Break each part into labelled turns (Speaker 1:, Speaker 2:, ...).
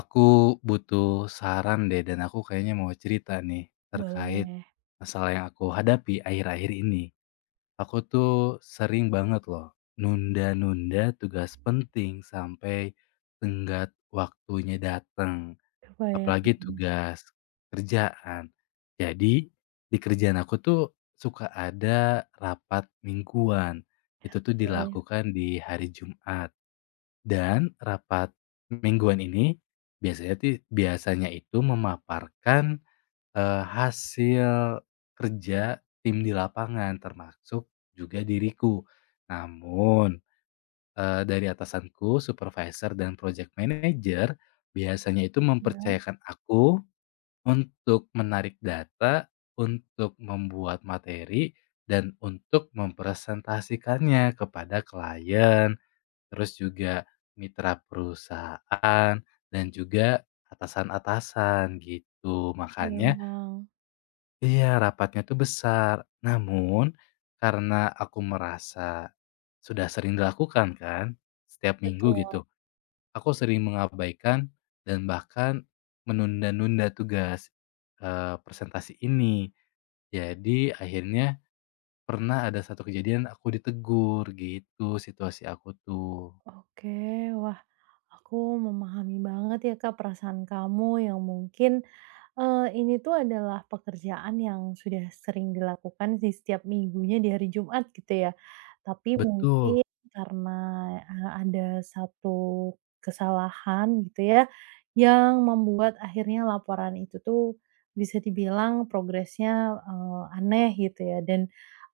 Speaker 1: Aku butuh saran deh dan aku kayaknya mau cerita nih terkait
Speaker 2: Boleh,
Speaker 1: masalah yang aku hadapi akhir-akhir ini. Aku tuh sering banget loh nunda-nunda tugas penting sampai tenggat waktunya datang,
Speaker 2: kebayang
Speaker 1: apalagi tugas kerjaan. Jadi di kerjaan aku tuh suka ada rapat mingguan. Itu tuh
Speaker 2: Sih.
Speaker 1: dilakukan di hari Jumat. Dan rapat mingguan ini biasanya itu memaparkan, hasil kerja tim di lapangan termasuk juga diriku. Namun, dari atasanku, supervisor, dan project manager biasanya itu
Speaker 2: Iya,
Speaker 1: mempercayakan aku untuk menarik data, untuk membuat materi, dan untuk mempresentasikannya kepada klien. Terus juga mitra perusahaan dan juga atasan-atasan gitu. Makanya,
Speaker 2: kebayang.
Speaker 1: iya, rapatnya tuh besar. Namun karena aku merasa sudah sering dilakukan kan setiap minggu
Speaker 2: Betul,
Speaker 1: gitu, aku sering mengabaikan dan bahkan menunda-nunda tugas, presentasi ini. Jadi akhirnya pernah ada satu kejadian aku ditegur gitu situasi aku tuh.
Speaker 2: oke. Wah, aku memahami banget ya, Kak, perasaan kamu yang mungkin. Ini tuh adalah pekerjaan yang sudah sering dilakukan sih setiap minggunya di hari Jumat gitu ya. Tapi
Speaker 1: Mmm. Betul.
Speaker 2: mungkin karena, ada satu kesalahan gitu ya, yang membuat akhirnya laporan itu tuh bisa dibilang progresnya, aneh gitu ya dan,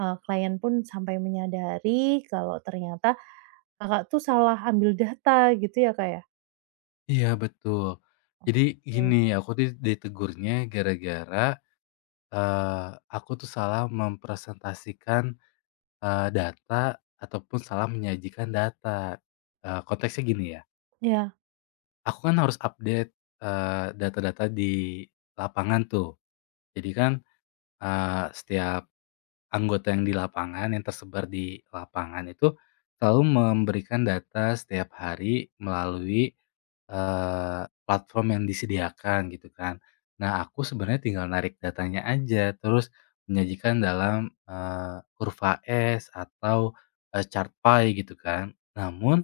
Speaker 2: klien pun sampai menyadari kalau ternyata Kakak tuh salah ambil data gitu ya, Kak, ya?
Speaker 1: Iya, betul. Jadi
Speaker 2: Oke.
Speaker 1: gini, aku tuh ditegurnya gara-gara, eee, aku tuh salah mempresentasikan, data ataupun salah menyajikan data. Konteksnya gini ya,
Speaker 2: Ya.
Speaker 1: aku kan harus update, data-data di lapangan tuh. Jadi kan, setiap anggota yang di lapangan, yang tersebar di lapangan itu selalu memberikan data setiap hari melalui, eee, platform yang disediakan gitu kan. Nah, aku sebenarnya tinggal narik datanya aja, terus menyajikan dalam, kurva s atau, chart pie gitu kan. Namun,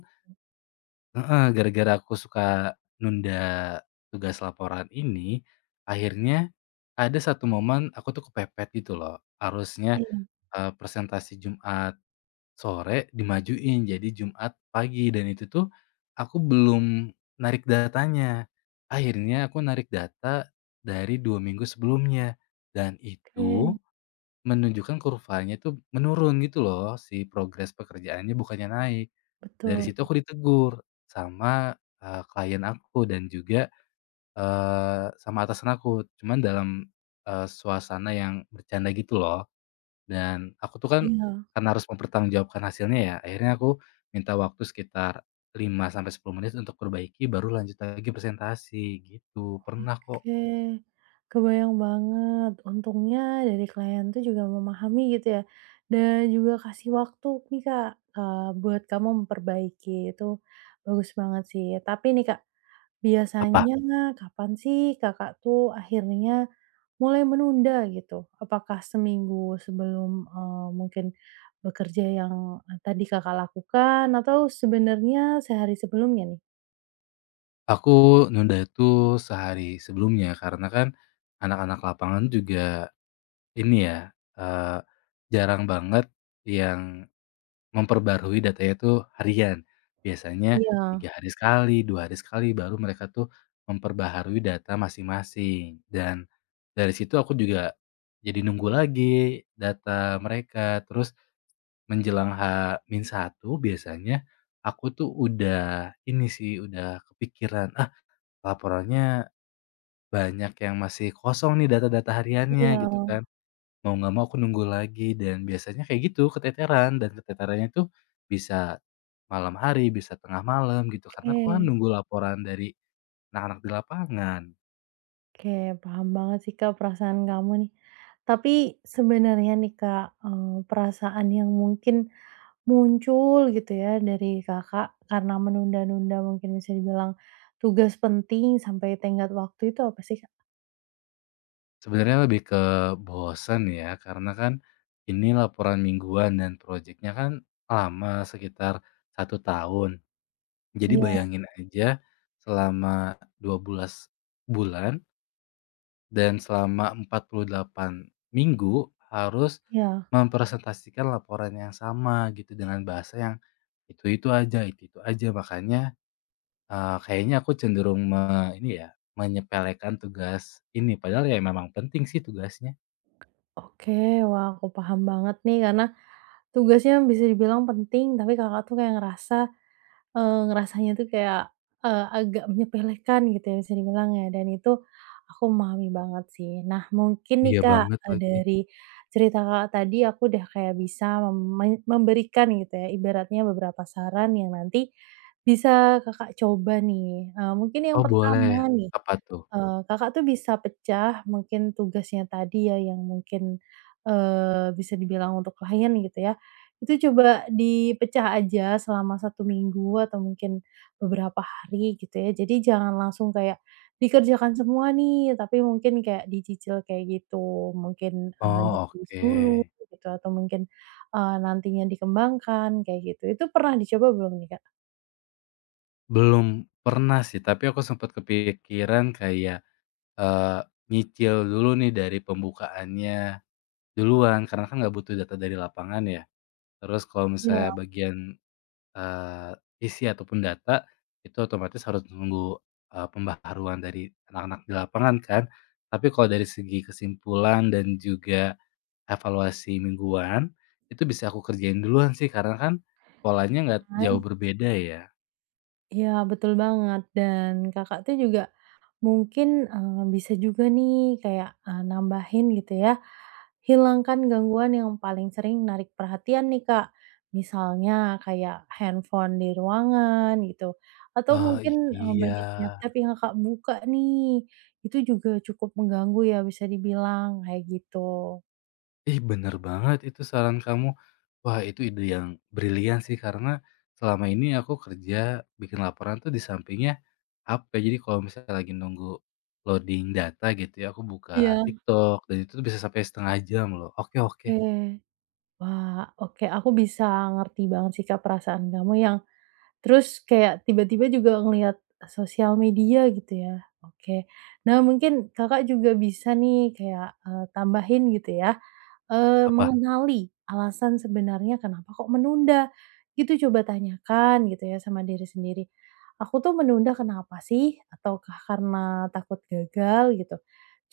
Speaker 1: heeh, gara-gara aku suka nunda tugas laporan ini, akhirnya ada satu momen aku tuh kepepet gitu loh. Harusnya
Speaker 2: Iya,
Speaker 1: Presentasi Jumat sore dimajuin jadi Jumat pagi dan itu tuh aku belum narik datanya. Akhirnya aku narik data dari 2 minggu sebelumnya dan
Speaker 2: oke,
Speaker 1: itu menunjukkan kurvanya itu menurun gitu loh si progres pekerjaannya bukannya naik. Dari
Speaker 2: betul,
Speaker 1: situ aku ditegur sama, klien aku dan juga, sama atasan aku. Cuman dalam, suasana yang bercanda gitu loh. Dan aku tuh kan,
Speaker 2: iya.
Speaker 1: karena harus mempertanggungjawabkan hasilnya ya, akhirnya aku minta waktu sekitar 5 sampai 10 menit untuk perbaiki baru lanjut lagi presentasi, gitu. Pernah kok.
Speaker 2: Oke, kebayang banget. Untungnya dari klien tuh juga memahami gitu ya, dan juga kasih waktu nih Kak, buat kamu memperbaiki, itu bagus banget sih. Tapi nih Kak,
Speaker 1: Apa?
Speaker 2: biasanya kapan sih Kakak tuh akhirnya mulai menunda gitu? Apakah seminggu sebelum, mungkin bekerja yang, eh, tadi Kakak lakukan atau sebenarnya sehari sebelumnya nih?
Speaker 1: Aku nunda itu sehari sebelumnya karena kan anak-anak lapangan juga ini ya, jarang banget yang memperbarui datanya itu harian. Biasanya
Speaker 2: Iya.
Speaker 1: 3 hari sekali, 2 hari sekali, baru mereka tuh memperbaharui data masing-masing. Dan dari situ aku juga jadi nunggu lagi data mereka. Terus menjelang h min satu biasanya aku tuh udah ini sih, udah kepikiran, "Ah, laporannya banyak yang masih kosong nih data-data hariannya,"
Speaker 2: Iya.
Speaker 1: gitu kan. Mau nggak mau aku nunggu lagi dan biasanya kayak gitu keteteran dan keteterannya tuh bisa malam hari, bisa tengah malam gitu karena aku kan
Speaker 2: Oke.
Speaker 1: nunggu laporan dari anak-anak di lapangan.
Speaker 2: Oke, paham banget sih, Kak, perasaan kamu nih. Tapi sebenarnya nih, Kak, perasaan yang mungkin muncul gitu ya dari Kakak karena menunda-nunda mungkin bisa dibilang tugas penting sampai tenggat waktu itu apa sih, Kak?
Speaker 1: Sebenarnya lebih ke bosen ya karena kan ini laporan mingguan dan proyeknya kan lama sekitar 1 tahun. Jadi
Speaker 2: Iya.
Speaker 1: bayangin aja selama 12 bulan dan selama 48 minggu harus
Speaker 2: Iya,
Speaker 1: mempresentasikan laporan yang sama gitu dengan bahasa yang itu-itu aja. Makanya, kayaknya aku cenderung ini ya, menyepelekan tugas ini, padahal ya memang penting sih tugasnya.
Speaker 2: oke. Wah, aku paham banget nih karena tugasnya bisa dibilang penting, tapi Kakak tuh kayak ngerasa. Ngerasanya tuh kayak, agak menyepelekan gitu ya bisa dibilang ya dan itu aku memahami banget sih. Nah mungkin nih
Speaker 1: Iya
Speaker 2: Kak,
Speaker 1: banget lagi.
Speaker 2: dari cerita Kakak tadi aku udah kayak bisa memberikan gitu ya ibaratnya beberapa saran yang nanti bisa Kakak coba nih. Mungkin yang
Speaker 1: Oh, boleh?
Speaker 2: pertama nih.
Speaker 1: Apa tuh?
Speaker 2: Kakak tuh bisa pecah mungkin tugasnya tadi ya yang mungkin, bisa dibilang untuk klien gitu ya, itu coba dipecah aja selama satu minggu atau mungkin beberapa hari gitu ya. Jadi jangan langsung kayak dikerjakan semua nih, tapi mungkin kayak dicicil kayak gitu. Mungkin,
Speaker 1: Oh,
Speaker 2: ditulis
Speaker 1: oke.
Speaker 2: dulu gitu atau mungkin, nantinya dikembangkan kayak gitu. Itu pernah dicoba belum nih, Kak?
Speaker 1: Belum pernah sih, tapi aku sempat kepikiran kayak, eee, nyicil dulu nih dari pembukaannya. Duluan, karena kan nggak butuh data dari lapangan ya. Terus kalau
Speaker 2: Iya.
Speaker 1: misalnya bagian, eee, isi ataupun data, itu otomatis harus nunggu, pembaharuan dari anak-anak di lapangan kan. Tapi kalau dari segi kesimpulan dan juga evaluasi mingguan, itu bisa aku kerjain duluan sih, karena kan polanya nggak jauh berbeda ya.
Speaker 2: Iya, betul banget dan Kakak tuh juga mungkin, bisa juga nih kayak, nambahin gitu ya, hilangkan gangguan yang paling sering narik perhatian nih, Kak. Misalnya kayak handphone di ruangan gitu atau
Speaker 1: Oh,
Speaker 2: mungkin,
Speaker 1: iya.
Speaker 2: banyak tiap-tiap yang Kakak buka nih, itu juga cukup mengganggu ya bisa dibilang kayak gitu.
Speaker 1: Ih, bener banget itu saran kamu. Wah, itu ide yang brilian sih karena selama ini aku kerja bikin laporan tuh di sampingnya HP. Jadi kalau misalnya lagi nunggu loading data gitu ya, aku buka
Speaker 2: Iya.
Speaker 1: TikTok dan itu tuh bisa sampai setengah jam loh. Oke, oke.
Speaker 2: Oke, wah, oke aku bisa ngerti banget sih, Kak, perasaan kamu yang. Terus kayak tiba-tiba juga ngelihat sosial media gitu ya, oke. Nah mungkin Kakak juga bisa nih kayak, tambahin gitu ya,
Speaker 1: Apa?
Speaker 2: mengenali alasan sebenarnya kenapa kok menunda, gitu coba tanyakan gitu ya sama diri sendiri, "Aku tuh menunda kenapa sih? Ataukah karena takut gagal?" Gitu.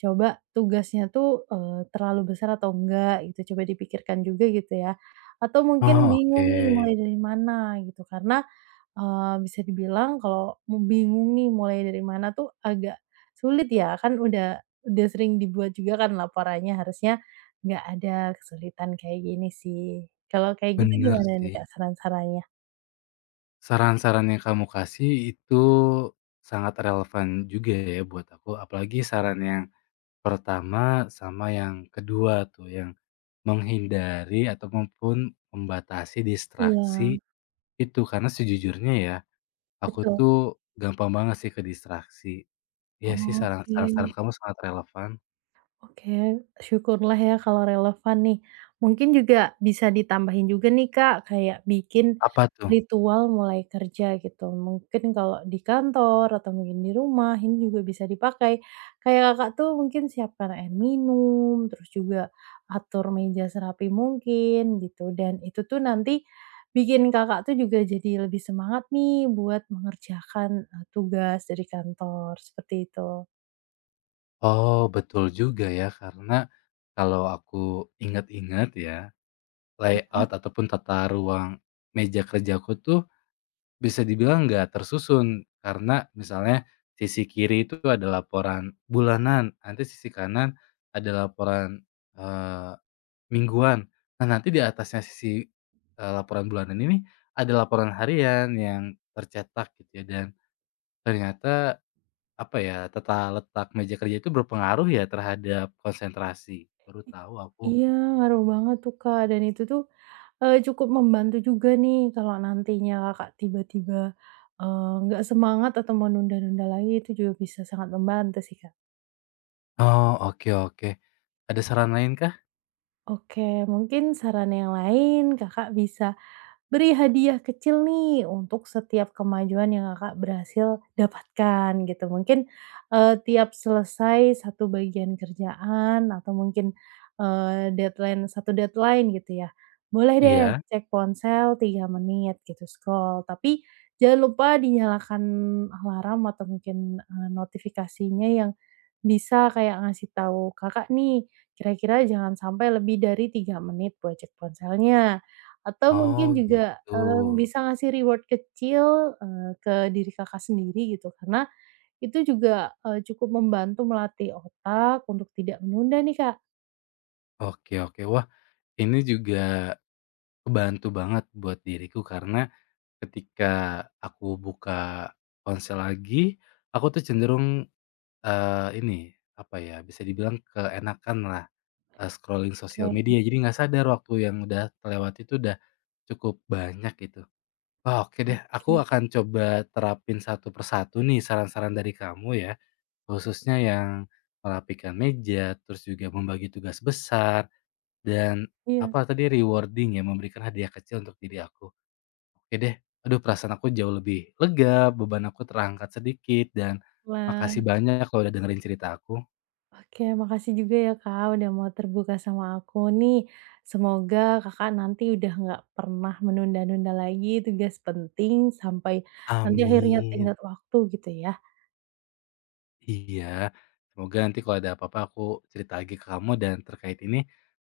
Speaker 2: Coba tugasnya tuh, terlalu besar atau enggak gitu, coba dipikirkan juga gitu ya. Atau mungkin
Speaker 1: Oh,
Speaker 2: bingung nih
Speaker 1: oke.
Speaker 2: mulai dari mana gitu, karena. Bisa dibilang kalau mau bingung nih mulai dari mana tuh agak sulit ya, kan udah sering dibuat juga kan laporannya, harusnya nggak ada kesulitan kayak gini sih. Kalau kayak gitu
Speaker 1: Bener
Speaker 2: gimana nih
Speaker 1: sih.
Speaker 2: Kak saran-sarannya?
Speaker 1: Saran-saran yang kamu kasih itu sangat relevan juga ya buat aku. Apalagi saran yang pertama sama yang kedua tuh, yang menghindari ataupun membatasi
Speaker 2: Iya,
Speaker 1: distraksi itu. Karena sejujurnya ya, aku
Speaker 2: betul.
Speaker 1: tuh gampang banget sih ke distraksi. Iya sih, saran
Speaker 2: Oke.
Speaker 1: saran-saran kamu sangat relevan.
Speaker 2: Oke, syukurlah ya kalau relevan nih. Mungkin juga bisa ditambahin juga nih Kak, kayak bikin
Speaker 1: Apa tuh?
Speaker 2: ritual mulai kerja gitu. Mungkin kalau di kantor atau mungkin di rumah ini juga bisa dipakai. Kayak Kakak tuh mungkin siapkan air minum, terus juga atur meja serapi mungkin gitu. Dan itu tuh nanti bikin Kakak tuh juga jadi lebih semangat nih buat mengerjakan, tugas dari kantor, seperti itu.
Speaker 1: Oh, betul juga ya, karena kalau aku ingat-ingat ya, layout ataupun tata ruang meja kerjaku tuh bisa dibilang nggak tersusun, karena misalnya sisi kiri itu ada laporan bulanan, nanti sisi kanan ada laporan, eee, mingguan. Nah, nanti di atasnya sisi, laporan bulanan ini ada laporan harian yang tercetak gitu ya, dan ternyata apa ya, tata letak meja kerja itu berpengaruh ya terhadap konsentrasi. Baru tahu aku.
Speaker 2: Iya, ngaruh banget tuh, Kak, dan itu tuh, cukup membantu juga nih kalau nantinya Kakak tiba-tiba, nggak semangat atau menunda-nunda lagi, itu juga bisa sangat membantu sih, Kak.
Speaker 1: Oh, oke, oke. Ada saran lain kah?
Speaker 2: Oke, mungkin saran yang lain Kakak bisa, beri hadiah kecil nih untuk setiap kemajuan yang Kakak berhasil dapatkan gitu. Mungkin, tiap selesai satu bagian kerjaan atau mungkin, deadline satu deadline gitu ya, boleh deh
Speaker 1: Iya?
Speaker 2: Cek ponsel 3 menit gitu, scroll. Tapi jangan lupa dinyalakan alarm atau mungkin, notifikasinya yang bisa kayak ngasih tahu Kakak nih, kira-kira jangan sampai lebih dari 3 menit buat cek ponselnya. Atau mungkin
Speaker 1: Oh,
Speaker 2: juga,
Speaker 1: gitu.
Speaker 2: bisa ngasih reward kecil, ke diri Kakak sendiri gitu, karena itu juga, cukup membantu melatih otak untuk tidak menunda nih, Kak.
Speaker 1: Oke, oke. Wah, ini juga kebantu banget buat diriku karena ketika aku buka ponsel lagi, aku tuh cenderung, ini, apa ya, bisa dibilang keenakanlah, scrolling sosial
Speaker 2: Oke
Speaker 1: media. Jadi nggak sadar waktu yang udah terlewati itu udah cukup banyak gitu. Wah, oke deh, aku
Speaker 2: oke.
Speaker 1: akan coba terapin satu persatu nih saran-saran dari kamu ya, khususnya yang merapikan meja, terus juga membagi tugas besar, dan,
Speaker 2: Iya.
Speaker 1: apa tadi, rewarding ya, memberikan hadiah kecil untuk diri aku. Oke deh, aduh perasaan aku jauh lebih lega, beban aku terangkat sedikit, dan makasih
Speaker 2: Wah,
Speaker 1: banyak kalau udah dengerin cerita aku.
Speaker 2: oke makasih juga ya, Kak, udah mau terbuka sama aku nih. Semoga Kakak nanti udah nggak pernah menunda-nunda lagi tugas penting sampai nanti akhirnya
Speaker 1: Amin,
Speaker 2: tenggat waktu gitu ya.
Speaker 1: iya. Semoga nanti kalau ada apa-apa aku cerita lagi ke kamu dan terkait ini,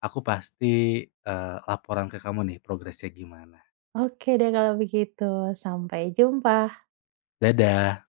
Speaker 1: aku pasti, laporan ke kamu nih progresnya gimana.
Speaker 2: Oke deh kalau begitu, sampai jumpa.
Speaker 1: Dadah.